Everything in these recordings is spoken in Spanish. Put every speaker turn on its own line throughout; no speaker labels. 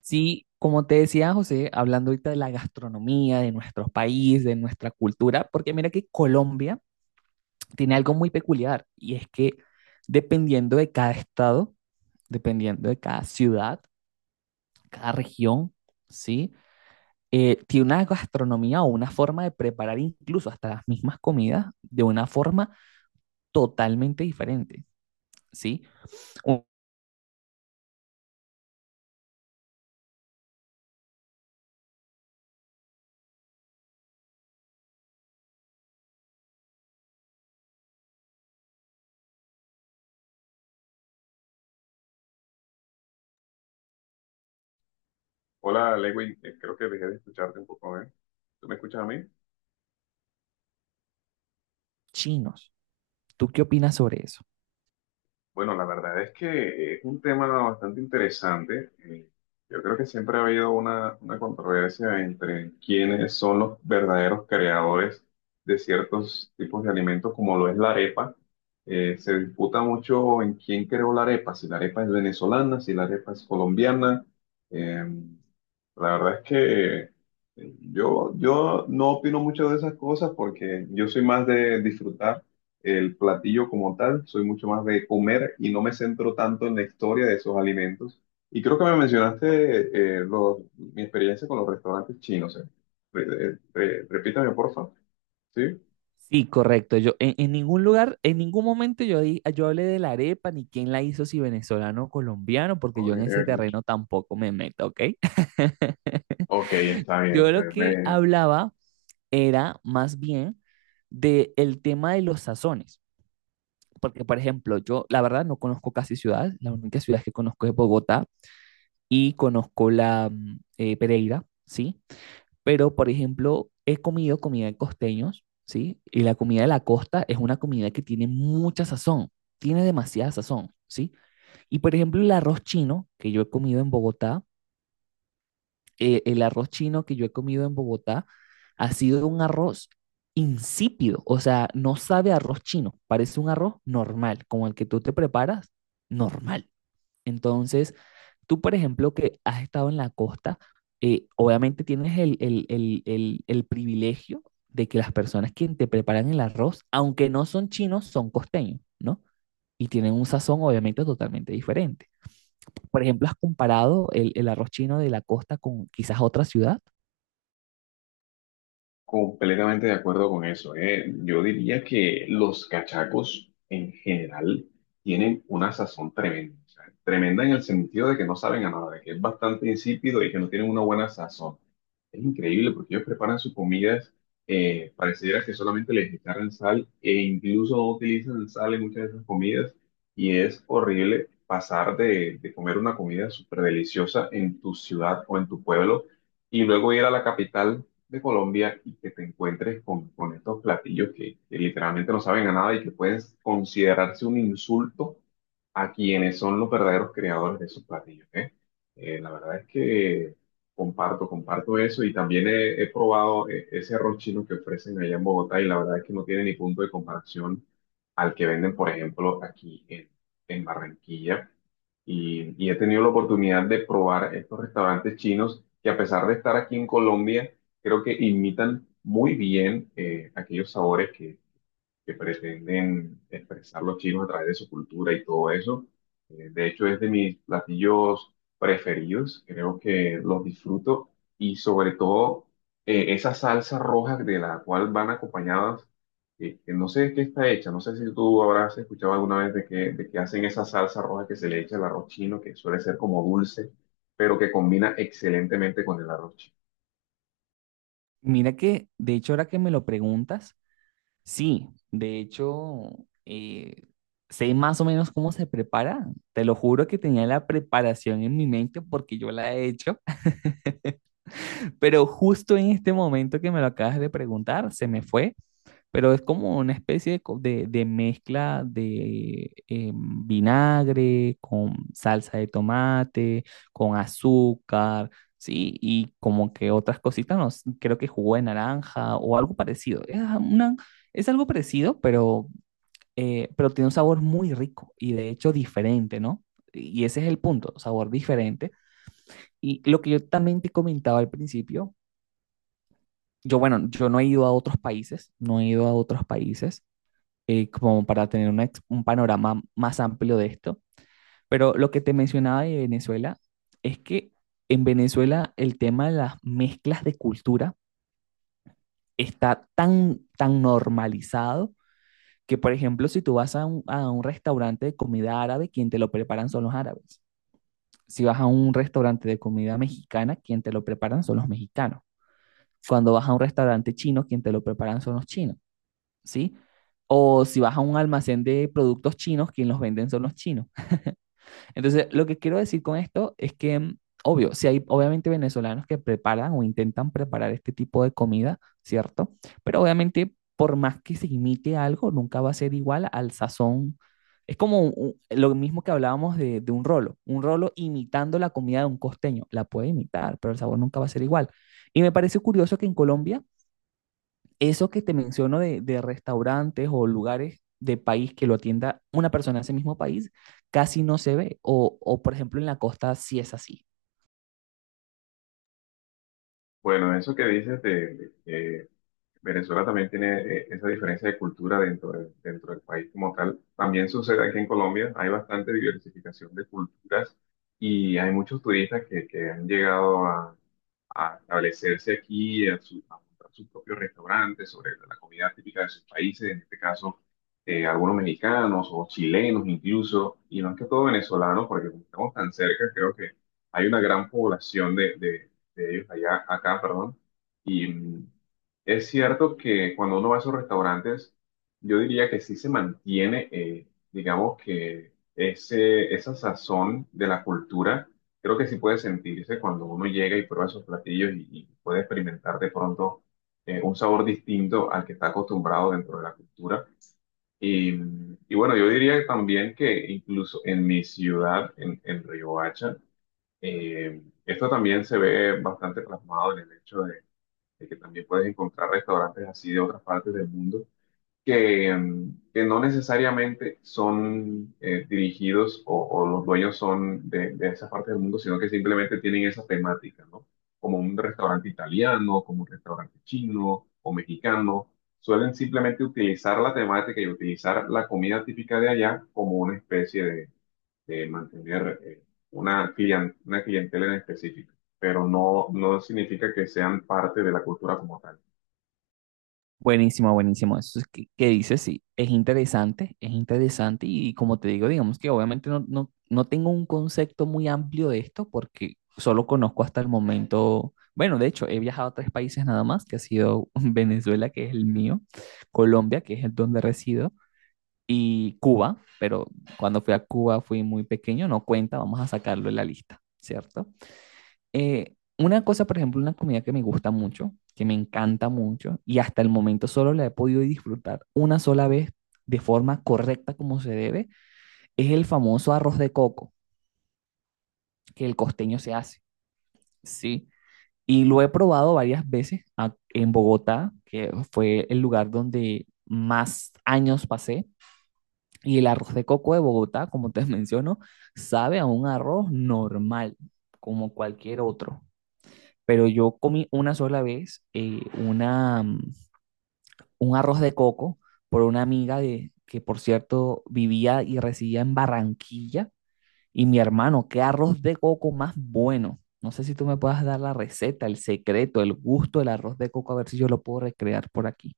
Sí, como te decía José, hablando ahorita de la gastronomía, de nuestro país, de nuestra cultura, porque mira que Colombia tiene algo muy peculiar y es que dependiendo de cada estado, dependiendo de cada ciudad, cada región, ¿sí? Tiene una gastronomía o una forma de preparar incluso hasta las mismas comidas de una forma totalmente diferente, ¿sí? O
Hola, Lewin. Creo que dejé de escucharte un poco, ¿eh? ¿Tú me escuchas a mí?
chinos, ¿tú qué opinas sobre eso?
Bueno, la verdad es que es un tema bastante interesante. Yo creo que siempre ha habido una controversia entre quiénes son los verdaderos creadores de ciertos tipos de alimentos, como lo es la arepa. Se disputa mucho en quién creó la arepa, si la arepa es venezolana, si la arepa es colombiana. Em, la verdad es que yo no opino mucho de esas cosas porque yo soy más de disfrutar el platillo como tal, soy mucho más de comer y no me centro tanto en la historia de esos alimentos. Y creo que me mencionaste mi experiencia con los restaurantes chinos. Repítame, porfa. ¿Sí?
Sí, correcto. Yo en ningún lugar, en ningún momento yo hablé de la arepa ni quién la hizo, si venezolano o colombiano, porque
Ok,
yo en ese
ok.
terreno tampoco me meto, ¿ok?
Ok, está bien.
Yo lo que hablaba era más bien de el tema de los sazones, porque por ejemplo, yo la verdad no conozco casi ciudades, la única ciudad que conozco es Bogotá y conozco la Pereira, ¿sí? Pero, por ejemplo, he comido comida de costeños, ¿sí? Y la comida de la costa es una comida que tiene mucha sazón, tiene demasiada sazón, ¿sí? Y, por ejemplo, el arroz chino que yo he comido en Bogotá, el arroz chino que yo he comido en Bogotá ha sido un arroz insípido, o sea, no sabe a arroz chino, parece un arroz normal, como el que tú te preparas, normal. Entonces, tú, por ejemplo, que has estado en la costa, obviamente tienes el privilegio de que las personas que te preparan el arroz, aunque no son chinos, son costeños, ¿no? Y tienen un sazón obviamente totalmente diferente. Por ejemplo, ¿has comparado el arroz chino de la costa con quizás otra ciudad?
Completamente de acuerdo con eso. Yo diría que los cachacos en general tienen una sazón tremenda. O sea, tremenda en el sentido de que no saben a nada, de que es bastante insípido y que no tienen una buena sazón. Es increíble porque ellos preparan sus comidas, pareciera que solamente les echaran sal e incluso no utilizan sal en muchas de esas comidas y es horrible pasar de comer una comida súper deliciosa en tu ciudad o en tu pueblo y luego ir a la capital de Colombia y que te encuentres con estos platillos que literalmente no saben a nada y que pueden considerarse un insulto a quienes son los verdaderos creadores de esos platillos, ¿eh? La verdad es que comparto, comparto eso y también he probado ese arroz chino que ofrecen allá en Bogotá y la verdad es que no tiene ni punto de comparación al que venden, por ejemplo, aquí en Barranquilla. Y he tenido la oportunidad de probar estos restaurantes chinos que, a pesar de estar aquí en Colombia, creo que imitan muy bien aquellos sabores que pretenden expresar los chinos a través de su cultura y todo eso. De hecho, es de mis platillos preferidos, creo que los disfruto y, sobre todo, esa salsa roja de la cual van acompañadas, que no sé de qué está hecha. No sé si tú habrás escuchado alguna vez de que hacen esa salsa roja que se le echa al arroz chino, que suele ser como dulce, pero que combina excelentemente con el arroz chino.
Mira que, de hecho, ahora que me lo preguntas, sí, de hecho, eh, sé más o menos cómo se prepara. Te lo juro que tenía la preparación en mi mente porque yo la he hecho. Pero justo en este momento que me lo acabas de preguntar, se me fue, pero es como una especie de mezcla de vinagre con salsa de tomate, con azúcar, ¿sí? Y como que otras cositas, no sé, creo que jugo de naranja o algo parecido. Es algo parecido, pero tiene un sabor muy rico y de hecho diferente, ¿no? Y ese es el punto, sabor diferente. Y lo que yo también te comentaba al principio yo, bueno, yo no he ido a otros países, no he ido a otros países como para tener un panorama más amplio de esto, pero lo que te mencionaba de Venezuela es que en Venezuela el tema de las mezclas de cultura está tan, tan normalizado que, por ejemplo, si tú vas a a un restaurante de comida árabe, quien te lo preparan son los árabes. Si vas a un restaurante de comida mexicana, quien te lo preparan son los mexicanos. Cuando vas a un restaurante chino, quien te lo preparan son los chinos. ¿Sí? O si vas a un almacén de productos chinos, quien los venden son los chinos. Entonces, lo que quiero decir con esto es que, obvio, si hay obviamente venezolanos que preparan o intentan preparar este tipo de comida, ¿cierto? Pero obviamente, por más que se imite algo, nunca va a ser igual al sazón. Es como lo mismo que hablábamos de un rolo. Un rolo imitando la comida de un costeño. La puede imitar, pero el sabor nunca va a ser igual. Y me parece curioso que en Colombia eso que te menciono de restaurantes o lugares de país que lo atienda una persona de ese mismo país, casi no se ve. O por ejemplo, en la costa sí es así.
Bueno, eso que dices de, Venezuela también tiene esa diferencia de cultura dentro, dentro del país como tal. También sucede aquí en Colombia, hay bastante diversificación de culturas y hay muchos turistas que han llegado a establecerse aquí, a, a montar sus propios restaurantes sobre la comida típica de sus países, en este caso algunos mexicanos o chilenos, incluso, y más que todo venezolanos, porque como estamos tan cerca, creo que hay una gran población de, de ellos allá, acá, perdón, y mm, es cierto que cuando uno va a esos restaurantes, yo diría que sí se mantiene, digamos que ese, esa sazón de la cultura, creo que sí puede sentirse cuando uno llega y prueba esos platillos, y puede experimentar de pronto un sabor distinto al que está acostumbrado dentro de la cultura. Y, y bueno, yo diría también que incluso en mi ciudad, en Riohacha, esto también se ve bastante plasmado en el hecho de que también puedes encontrar restaurantes así de otras partes del mundo que, mm, que no necesariamente son dirigidos o los dueños son de esa parte del mundo, sino que simplemente tienen esa temática, ¿no? Como un restaurante italiano, como un restaurante chino o mexicano, suelen simplemente utilizar la temática y utilizar la comida típica de allá como una especie de mantener una, una clientela en específico, pero no, no significa que sean parte de la cultura como tal.
Buenísimo, buenísimo. Eso es que dices, sí, es interesante, es interesante. Y, como te digo, digamos que obviamente no tengo un concepto muy amplio de esto porque solo conozco hasta el momento, bueno, de hecho, he viajado a tres países nada más, que ha sido Venezuela, que es el mío, Colombia, que es el donde resido, y Cuba, pero cuando fui a Cuba fui muy pequeño, no cuenta, vamos a sacarlo en la lista, ¿cierto? Una cosa, por ejemplo, una comida que me gusta mucho, que me encanta mucho y hasta el momento solo la he podido disfrutar una sola vez de forma correcta como se debe, es el famoso arroz de coco que el costeño se hace, ¿sí? Y lo he probado varias veces en Bogotá, que fue el lugar donde más años pasé, y el arroz de coco de Bogotá, como te menciono, sabe a un arroz normal, como cualquier otro. Pero yo comí una sola vez un arroz de coco por una amiga que, por cierto, vivía y residía en Barranquilla. Y mi hermano, qué arroz de coco más bueno. No sé si tú me puedas dar la receta, el secreto, el gusto del arroz de coco, a ver si yo lo puedo recrear por aquí.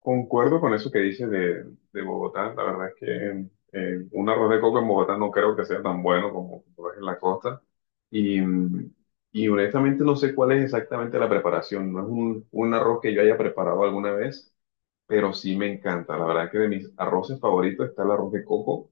Concuerdo con eso que dices de Bogotá. La verdad es que un arroz de coco en Bogotá no creo que sea tan bueno como lo es en la costa. Y, mm, y honestamente no sé cuál es exactamente la preparación. No es un arroz que yo haya preparado alguna vez, pero sí me encanta. La verdad es que de mis arroces favoritos está el arroz de coco.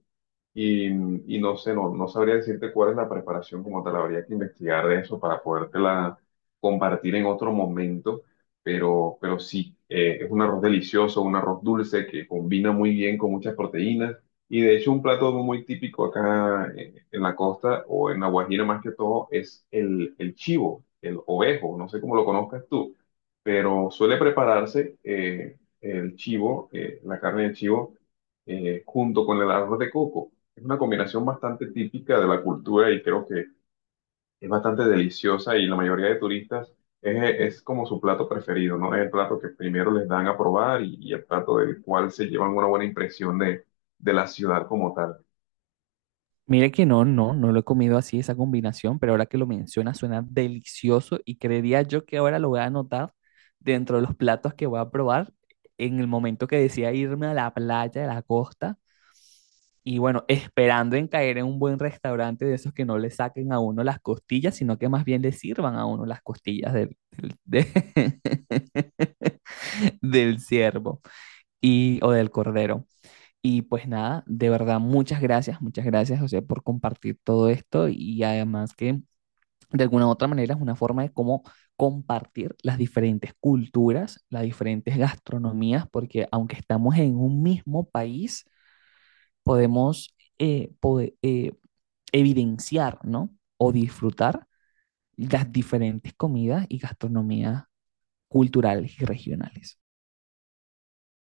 Y, y no sé, no, no sabría decirte cuál es la preparación como tal, habría que investigar de eso para podértela compartir en otro momento, pero sí, es un arroz delicioso, un arroz dulce que combina muy bien con muchas proteínas. Y de hecho, un plato muy típico acá, en la costa o en La Guajira más que todo, es el chivo, el ovejo, no sé cómo lo conozcas tú, pero suele prepararse el chivo, la carne de chivo junto con el arroz de coco. Es una combinación bastante típica de la cultura y creo que es bastante deliciosa, y la mayoría de turistas es como su plato preferido, ¿no? Es el plato que primero les dan a probar y el plato del cual se llevan una buena impresión de la ciudad como tal.
Mire que no lo he comido así, esa combinación, pero ahora que lo menciona suena delicioso y creería yo que ahora lo voy a anotar dentro de los platos que voy a probar en el momento que decida irme a la playa de la costa y bueno, esperando en caer en un buen restaurante de esos que no le saquen a uno las costillas, sino que más bien le sirvan a uno las costillas del ciervo y, o del cordero. Y pues nada, de verdad, muchas gracias, José, por compartir todo esto y además que de alguna u otra manera es una forma de cómo compartir las diferentes culturas, las diferentes gastronomías, porque aunque estamos en un mismo país, podemos evidenciar, ¿no? O disfrutar las diferentes comidas y gastronomías culturales y regionales.